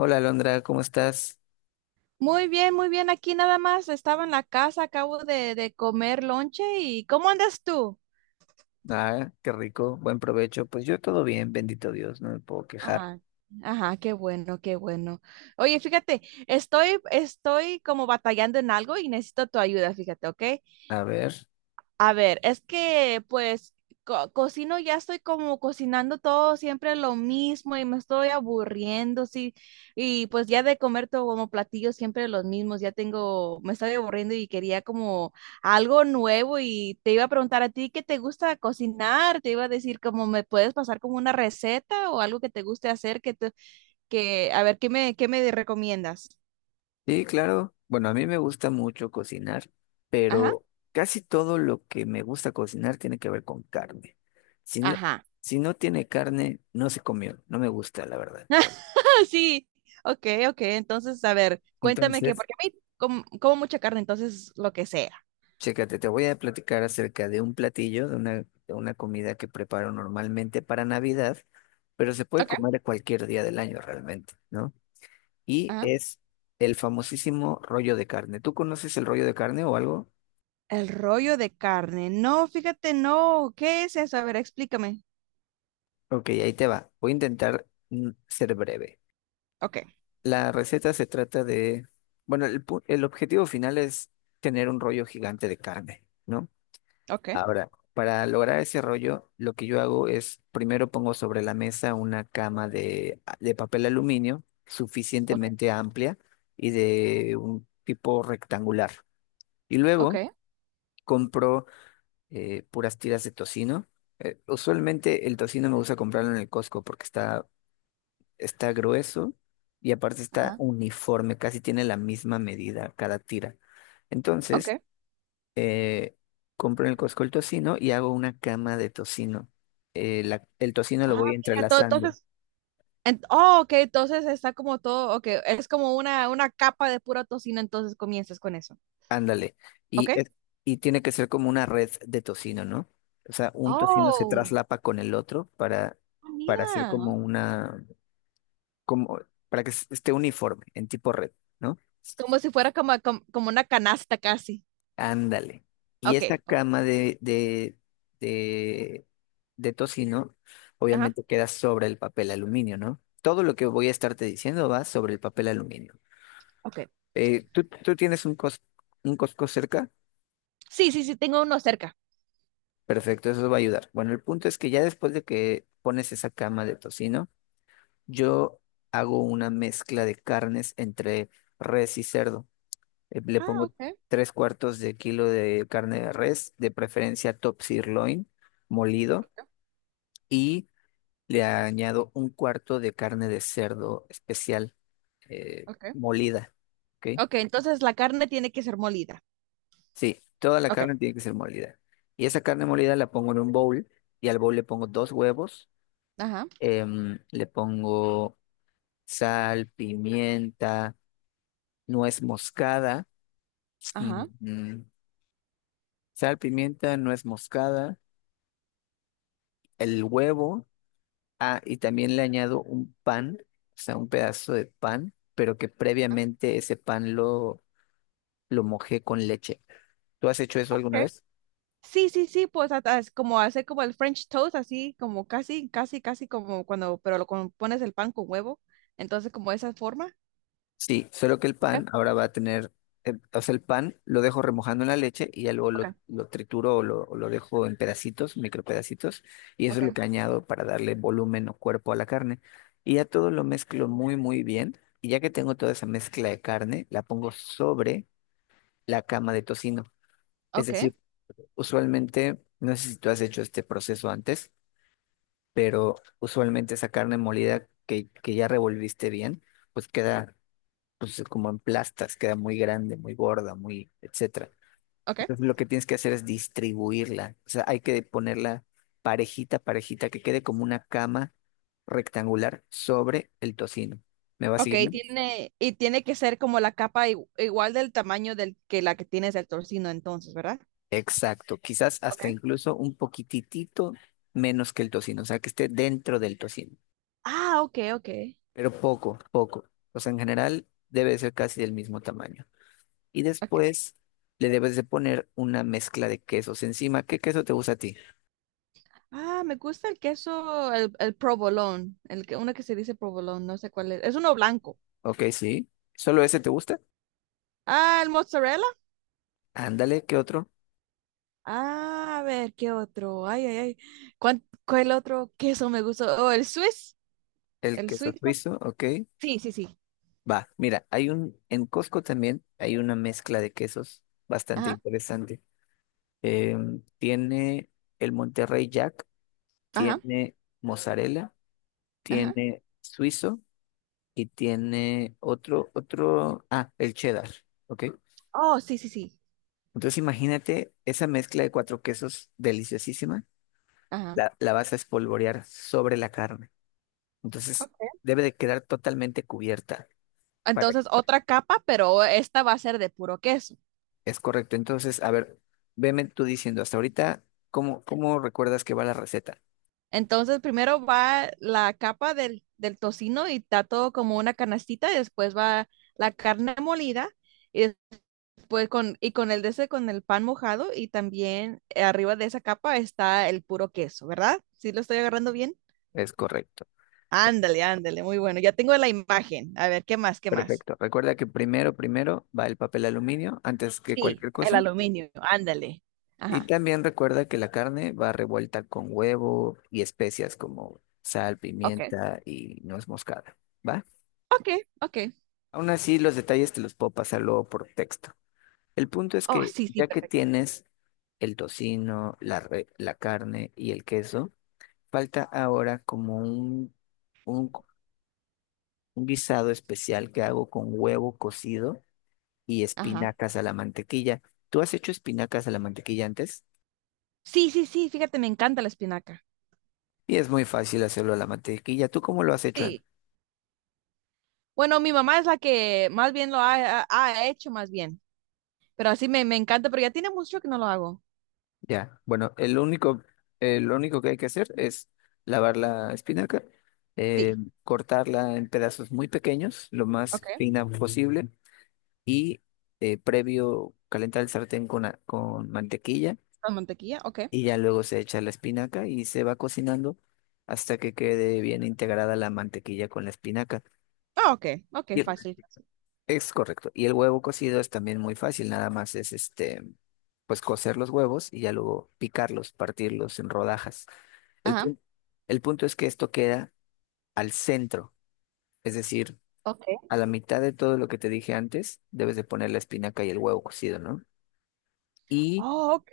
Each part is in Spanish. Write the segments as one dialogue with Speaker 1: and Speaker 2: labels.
Speaker 1: Hola, Alondra, ¿cómo estás?
Speaker 2: Muy bien, muy bien. Aquí nada más estaba en la casa, acabo de comer lonche. Y ¿cómo andas tú?
Speaker 1: Ah, qué rico, buen provecho. Pues yo todo bien, bendito Dios, no me puedo quejar.
Speaker 2: Ah, ajá, qué bueno, qué bueno. Oye, fíjate, estoy como batallando en algo y necesito tu ayuda, fíjate, ¿ok?
Speaker 1: A ver,
Speaker 2: A ver, es que pues cocino, ya estoy como cocinando todo siempre lo mismo y me estoy aburriendo, sí. Y pues ya de comer todo como platillos siempre los mismos, ya tengo, me estoy aburriendo y quería como algo nuevo, y te iba a preguntar a ti qué te gusta cocinar, te iba a decir como me puedes pasar como una receta o algo que te guste hacer que a ver, qué me recomiendas?
Speaker 1: sí, claro. Bueno, a mí me gusta mucho cocinar,
Speaker 2: Ajá,
Speaker 1: pero casi todo lo que me gusta cocinar tiene que ver con carne. Si no,
Speaker 2: ajá.
Speaker 1: si no tiene carne, no se comió, no me gusta, la verdad.
Speaker 2: Sí, ok, ok. Entonces, a ver, cuéntame, que
Speaker 1: Entonces,
Speaker 2: porque a mí como, como mucha carne, entonces lo que sea.
Speaker 1: chécate, te voy a platicar acerca de un platillo, de una comida que preparo normalmente para Navidad, pero se puede
Speaker 2: Ok.
Speaker 1: comer cualquier día del año realmente, ¿no? Y
Speaker 2: Ajá.
Speaker 1: es el famosísimo rollo de carne. ¿Tú conoces el rollo de carne o algo?
Speaker 2: El rollo de carne. No, fíjate, no. ¿Qué es eso? A ver, explícame.
Speaker 1: Ok, ahí te va. Voy a intentar ser breve.
Speaker 2: Ok,
Speaker 1: La receta se trata de, bueno, el objetivo final es tener un rollo gigante de carne, ¿no?
Speaker 2: ok,
Speaker 1: Ahora, para lograr ese rollo, lo que yo hago es, primero pongo sobre la mesa una cama de papel aluminio
Speaker 2: ok,
Speaker 1: suficientemente amplia y de un tipo rectangular. Y
Speaker 2: ok,
Speaker 1: luego compro puras tiras de tocino. Usualmente el tocino me gusta comprarlo en el Costco porque está grueso y aparte está
Speaker 2: ajá,
Speaker 1: uniforme, casi tiene la misma medida cada tira.
Speaker 2: ok.
Speaker 1: Entonces, eh, compro en el Costco el tocino y hago una cama de tocino. El tocino lo
Speaker 2: Ah,
Speaker 1: voy
Speaker 2: mira, todo,
Speaker 1: entrelazando,
Speaker 2: entonces, oh, ok, entonces está como todo, ok, es como una capa de pura tocino, entonces comienzas con eso.
Speaker 1: ándale.
Speaker 2: Ok.
Speaker 1: Y, es- y tiene que ser como una red de tocino, ¿no? O sea, un tocino se
Speaker 2: Oh,
Speaker 1: traslapa con el otro para,
Speaker 2: ah,
Speaker 1: para hacer
Speaker 2: mira,
Speaker 1: como para que esté uniforme, en tipo red, ¿no?
Speaker 2: como si fuera como, como, como una canasta casi.
Speaker 1: Ándale. Y
Speaker 2: Ok,
Speaker 1: esta
Speaker 2: ok,
Speaker 1: cama de, de tocino,
Speaker 2: ajá.
Speaker 1: obviamente queda sobre el papel aluminio, ¿no? Todo lo que voy a estarte diciendo va sobre el papel aluminio.
Speaker 2: Ok.
Speaker 1: ¿Tú tienes un Costco cerca?
Speaker 2: Sí, sí, sí, tengo uno cerca.
Speaker 1: Perfecto, eso va a ayudar. Bueno, el punto es que ya después de que pones esa cama de tocino, yo hago una mezcla de carnes entre res y cerdo. Le
Speaker 2: Ah,
Speaker 1: pongo
Speaker 2: ok,
Speaker 1: tres cuartos de kilo de carne de res, de preferencia top sirloin molido, y le añado un cuarto de carne de cerdo especial
Speaker 2: ok.
Speaker 1: molida. ¿Ok?
Speaker 2: Ok, entonces la carne tiene que ser molida.
Speaker 1: Sí, toda la
Speaker 2: Ok,
Speaker 1: carne tiene que ser molida. Y esa carne molida la pongo en un bowl y al bowl le pongo dos huevos,
Speaker 2: ajá,
Speaker 1: le pongo sal, pimienta, nuez moscada, mm,
Speaker 2: ajá.
Speaker 1: mm, sal, pimienta, nuez moscada, el huevo. Ah, y también le añado un pan, o sea, un pedazo de pan, pero que previamente ese pan lo mojé con leche. ¿Tú has hecho eso alguna
Speaker 2: Ok.
Speaker 1: vez?
Speaker 2: Sí, sí, sí, pues hasta es como hacer como el French toast, así como casi, casi, casi como cuando, pero lo pones el pan con huevo. Entonces, como esa forma.
Speaker 1: Sí, solo que el
Speaker 2: Ok,
Speaker 1: pan ahora va a tener, o sea, el pan lo dejo remojando en la leche y ya luego lo,
Speaker 2: ok,
Speaker 1: lo trituro o lo dejo en pedacitos, micropedacitos, y eso es lo
Speaker 2: ok,
Speaker 1: que añado para darle volumen o cuerpo a la carne. Y ya todo lo mezclo muy, muy bien, y ya que tengo toda esa mezcla de carne, la pongo sobre la cama de tocino. Es
Speaker 2: ok,
Speaker 1: decir, usualmente, no sé si tú has hecho este proceso antes, pero usualmente esa carne molida que ya revolviste bien, pues queda pues, como en plastas, queda muy grande, muy gorda, muy, etcétera.
Speaker 2: ok.
Speaker 1: Entonces lo que tienes que hacer es distribuirla. O sea, hay que ponerla parejita, parejita, que quede como una cama rectangular sobre el tocino. ¿Me va
Speaker 2: Ok,
Speaker 1: siguiendo?
Speaker 2: tiene, y tiene que ser como la capa igual del tamaño del que la que tienes del torcino entonces, ¿verdad?
Speaker 1: Exacto. Quizás
Speaker 2: Ok.
Speaker 1: hasta incluso un poquititito menos que el tocino, o sea, que esté dentro del tocino.
Speaker 2: Ah, ok, ok.
Speaker 1: Pero poco, poco. O sea, en general debe ser casi del mismo tamaño. Y
Speaker 2: Ok.
Speaker 1: después le debes de poner una mezcla de quesos encima. ¿Qué queso te gusta a ti?
Speaker 2: Ah, me gusta el queso, el provolone, el que, uno que se dice provolone, no sé cuál es. Es uno blanco.
Speaker 1: Ok, sí. ¿Solo ese te gusta?
Speaker 2: Ah, el mozzarella.
Speaker 1: Ándale, ¿qué otro?
Speaker 2: Ah, a ver, ¿qué otro? Ay, ay, ay. ¿Cuál, cuál otro queso me gustó? Oh, el Swiss,
Speaker 1: El
Speaker 2: el
Speaker 1: queso
Speaker 2: suizo.
Speaker 1: suizo, ok.
Speaker 2: Sí, sí, sí.
Speaker 1: Va, mira, en Costco también hay una mezcla de quesos bastante
Speaker 2: Ajá,
Speaker 1: interesante. Tiene el Monterrey Jack,
Speaker 2: ajá,
Speaker 1: tiene mozzarella,
Speaker 2: ajá.
Speaker 1: tiene suizo. Y tiene otro, el cheddar, ¿ok?
Speaker 2: Oh, sí, sí, sí.
Speaker 1: Entonces imagínate esa mezcla de cuatro quesos deliciosísima,
Speaker 2: Ajá.
Speaker 1: la vas a espolvorear sobre la carne. Entonces
Speaker 2: Ok.
Speaker 1: debe de quedar totalmente cubierta para que-
Speaker 2: Entonces, otra capa, pero esta va a ser de puro queso.
Speaker 1: Es correcto. Entonces, a ver, veme tú diciendo hasta ahorita, ¿cómo recuerdas que va la receta?
Speaker 2: Entonces, primero va la capa del tocino y está todo como una canastita, y después va la carne molida. Y pues con, y con el de ese, con el pan mojado y también arriba de esa capa está el puro queso, ¿verdad? ¿Sí lo estoy agarrando bien?
Speaker 1: Es correcto.
Speaker 2: Ándale, ándale, muy bueno. Ya tengo la imagen. A ver, ¿qué más? ¿Qué más?
Speaker 1: Perfecto. Recuerda que primero va el papel aluminio antes que
Speaker 2: Sí,
Speaker 1: cualquier
Speaker 2: el
Speaker 1: cosa.
Speaker 2: aluminio, ándale.
Speaker 1: Y
Speaker 2: Ajá.
Speaker 1: también recuerda que la carne va revuelta con huevo y especias como sal,
Speaker 2: Ok,
Speaker 1: pimienta y nuez moscada. ¿Va?
Speaker 2: ok, ok.
Speaker 1: Aún así, los detalles te los puedo pasar luego por texto. El punto es
Speaker 2: Oh,
Speaker 1: que
Speaker 2: sí, sí,
Speaker 1: ya que
Speaker 2: perfecto.
Speaker 1: tienes el tocino, la carne y el queso, falta ahora como un un guisado especial que hago con huevo cocido y
Speaker 2: Ajá.
Speaker 1: espinacas a la mantequilla. ¿Tú has hecho espinacas a la mantequilla antes?
Speaker 2: Sí, sí, sí, fíjate, me encanta la espinaca.
Speaker 1: Y es muy fácil hacerlo a la mantequilla. ¿Tú cómo lo has hecho?
Speaker 2: Sí. Bueno, mi mamá es la que más bien lo ha, ha hecho, más bien. Pero así me, me encanta, pero ya tiene mucho que no lo hago.
Speaker 1: Ya, bueno, lo único que hay que hacer es lavar la espinaca, eh,
Speaker 2: Sí.
Speaker 1: cortarla en pedazos muy pequeños, lo más
Speaker 2: Ok.
Speaker 1: fina posible, y previo calentar el sartén con mantequilla,
Speaker 2: La mantequilla, ok.
Speaker 1: y ya luego se echa la espinaca y se va cocinando hasta que quede bien integrada la mantequilla con la espinaca.
Speaker 2: Ah, ok, ok, fácil, fácil.
Speaker 1: Es correcto. Y el huevo cocido es también muy fácil, nada más es este, pues cocer los huevos y ya luego picarlos, partirlos en rodajas. El
Speaker 2: Ajá,
Speaker 1: punto, el punto es que esto queda al centro, es decir,
Speaker 2: ok.
Speaker 1: a la mitad de todo lo que te dije antes, debes de poner la espinaca y el huevo cocido, ¿no? Y,
Speaker 2: Oh, ok.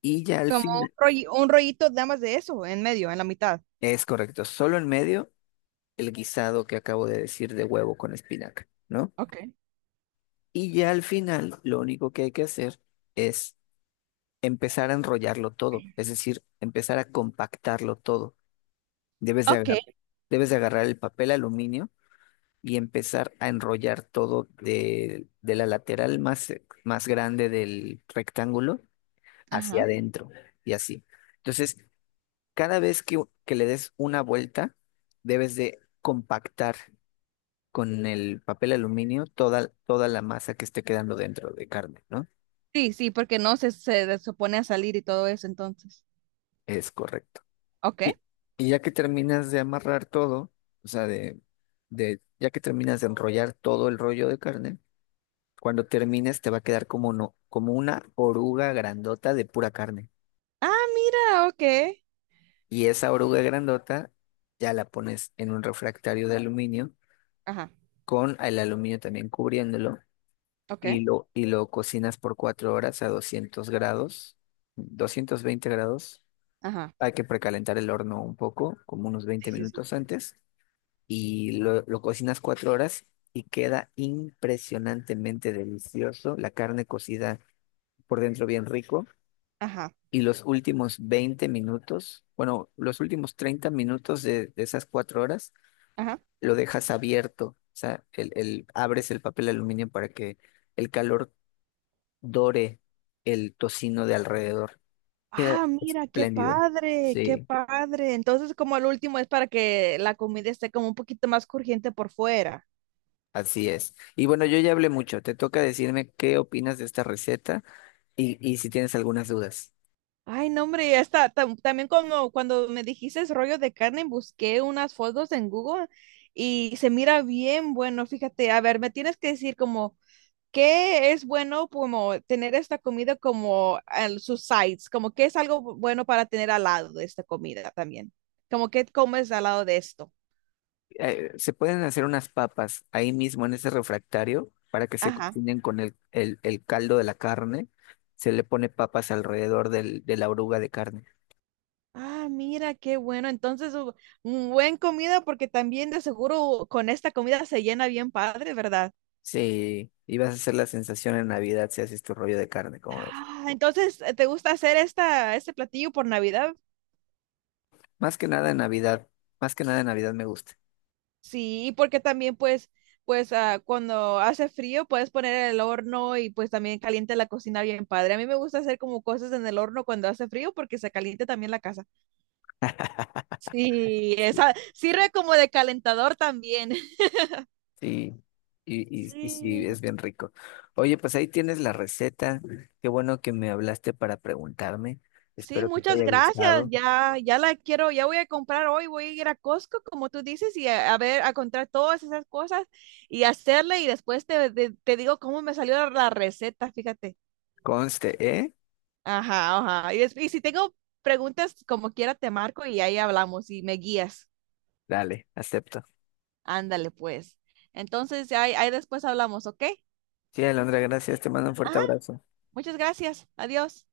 Speaker 1: y ya al
Speaker 2: Como un
Speaker 1: fin,
Speaker 2: un rollito nada más de eso, en medio, en la mitad.
Speaker 1: es correcto, solo en medio el guisado que acabo de decir de huevo con espinaca, ¿no?
Speaker 2: Ok.
Speaker 1: Y ya al final, lo único que hay que hacer es empezar a enrollarlo todo, es decir, empezar a compactarlo todo. Debes de
Speaker 2: Ok,
Speaker 1: agarrar, debes de agarrar el papel aluminio y empezar a enrollar todo de la lateral más, más grande del rectángulo hacia
Speaker 2: ajá.
Speaker 1: adentro y así. Entonces, cada vez que le des una vuelta, debes de compactar con el papel aluminio toda, toda la masa que esté quedando dentro de carne, ¿no?
Speaker 2: Sí, sí, porque no se, supone a salir y todo eso, entonces.
Speaker 1: Es correcto.
Speaker 2: Ok.
Speaker 1: Y, y ya que terminas de amarrar todo, o sea, ya que terminas de enrollar todo el rollo de carne, cuando termines te va a quedar como no, como una oruga grandota de pura carne.
Speaker 2: Ah, mira, ok.
Speaker 1: Y esa oruga grandota ya la pones en un refractario de aluminio
Speaker 2: Ajá,
Speaker 1: con el aluminio también cubriéndolo
Speaker 2: ok.
Speaker 1: y lo cocinas por 4 horas a 200 grados, 220 grados.
Speaker 2: Ajá,
Speaker 1: Hay que precalentar el horno un poco, como unos veinte
Speaker 2: sí, sí, sí.
Speaker 1: minutos antes y lo cocinas 4 horas y queda impresionantemente delicioso. La carne cocida por dentro bien rico.
Speaker 2: Ajá,
Speaker 1: Y los últimos 20 minutos, bueno, los últimos 30 minutos de esas 4 horas,
Speaker 2: ajá.
Speaker 1: lo dejas abierto. O sea, abres el papel aluminio para que el calor dore el tocino de alrededor. Queda
Speaker 2: Ah, mira, qué
Speaker 1: espléndido.
Speaker 2: padre, qué
Speaker 1: Sí,
Speaker 2: padre. Entonces, como el último es para que la comida esté como un poquito más crujiente por fuera.
Speaker 1: así es. Y bueno, yo ya hablé mucho. Te toca decirme qué opinas de esta receta. Y si tienes algunas dudas,
Speaker 2: Ay, no, hombre, hasta también como cuando me dijiste ese rollo de carne, busqué unas fotos en Google y se mira bien bueno. Fíjate, a ver, me tienes que decir como qué es bueno, como tener esta comida como al sus sides, como qué es algo bueno para tener al lado de esta comida también. Como qué comes al lado de esto.
Speaker 1: se pueden hacer unas papas ahí mismo en ese refractario para que se
Speaker 2: Ajá.
Speaker 1: cocinen con el caldo de la carne. Se le pone papas alrededor de la oruga de carne.
Speaker 2: Ah, mira, qué bueno. Entonces, un buen comida porque también de seguro con esta comida se llena bien padre, ¿verdad?
Speaker 1: Sí, y vas a hacer la sensación en Navidad si haces tu rollo de carne, como ves.
Speaker 2: Ah, entonces, ¿te gusta hacer esta, este platillo por Navidad?
Speaker 1: Más que nada en Navidad, más que nada en Navidad me gusta.
Speaker 2: Sí, porque también pues, pues ah, cuando hace frío puedes poner el horno y pues también calienta la cocina bien padre. A mí me gusta hacer como cosas en el horno cuando hace frío porque se caliente también la casa. Sí,
Speaker 1: Sí,
Speaker 2: esa sirve como de calentador también.
Speaker 1: sí, y sí,
Speaker 2: Sí.
Speaker 1: es bien rico. Oye, pues ahí tienes la receta. Qué bueno que me hablaste para preguntarme.
Speaker 2: Sí,
Speaker 1: Espero que te
Speaker 2: muchas
Speaker 1: haya
Speaker 2: gracias.
Speaker 1: gustado.
Speaker 2: Ya, ya la quiero, ya voy a comprar hoy, voy a ir a Costco, como tú dices, y a ver, a comprar todas esas cosas y hacerle y después te, te digo cómo me salió la la receta, fíjate.
Speaker 1: Conste, ¿eh?
Speaker 2: Ajá, ajá. Y, y si tengo preguntas, como quiera, te marco y ahí hablamos y me guías.
Speaker 1: Dale, acepto.
Speaker 2: Ándale, pues. Entonces, ahí, ahí después hablamos, ¿ok?
Speaker 1: Sí, Alondra, gracias. Te mando un fuerte
Speaker 2: Ajá.
Speaker 1: abrazo.
Speaker 2: Muchas gracias. Adiós.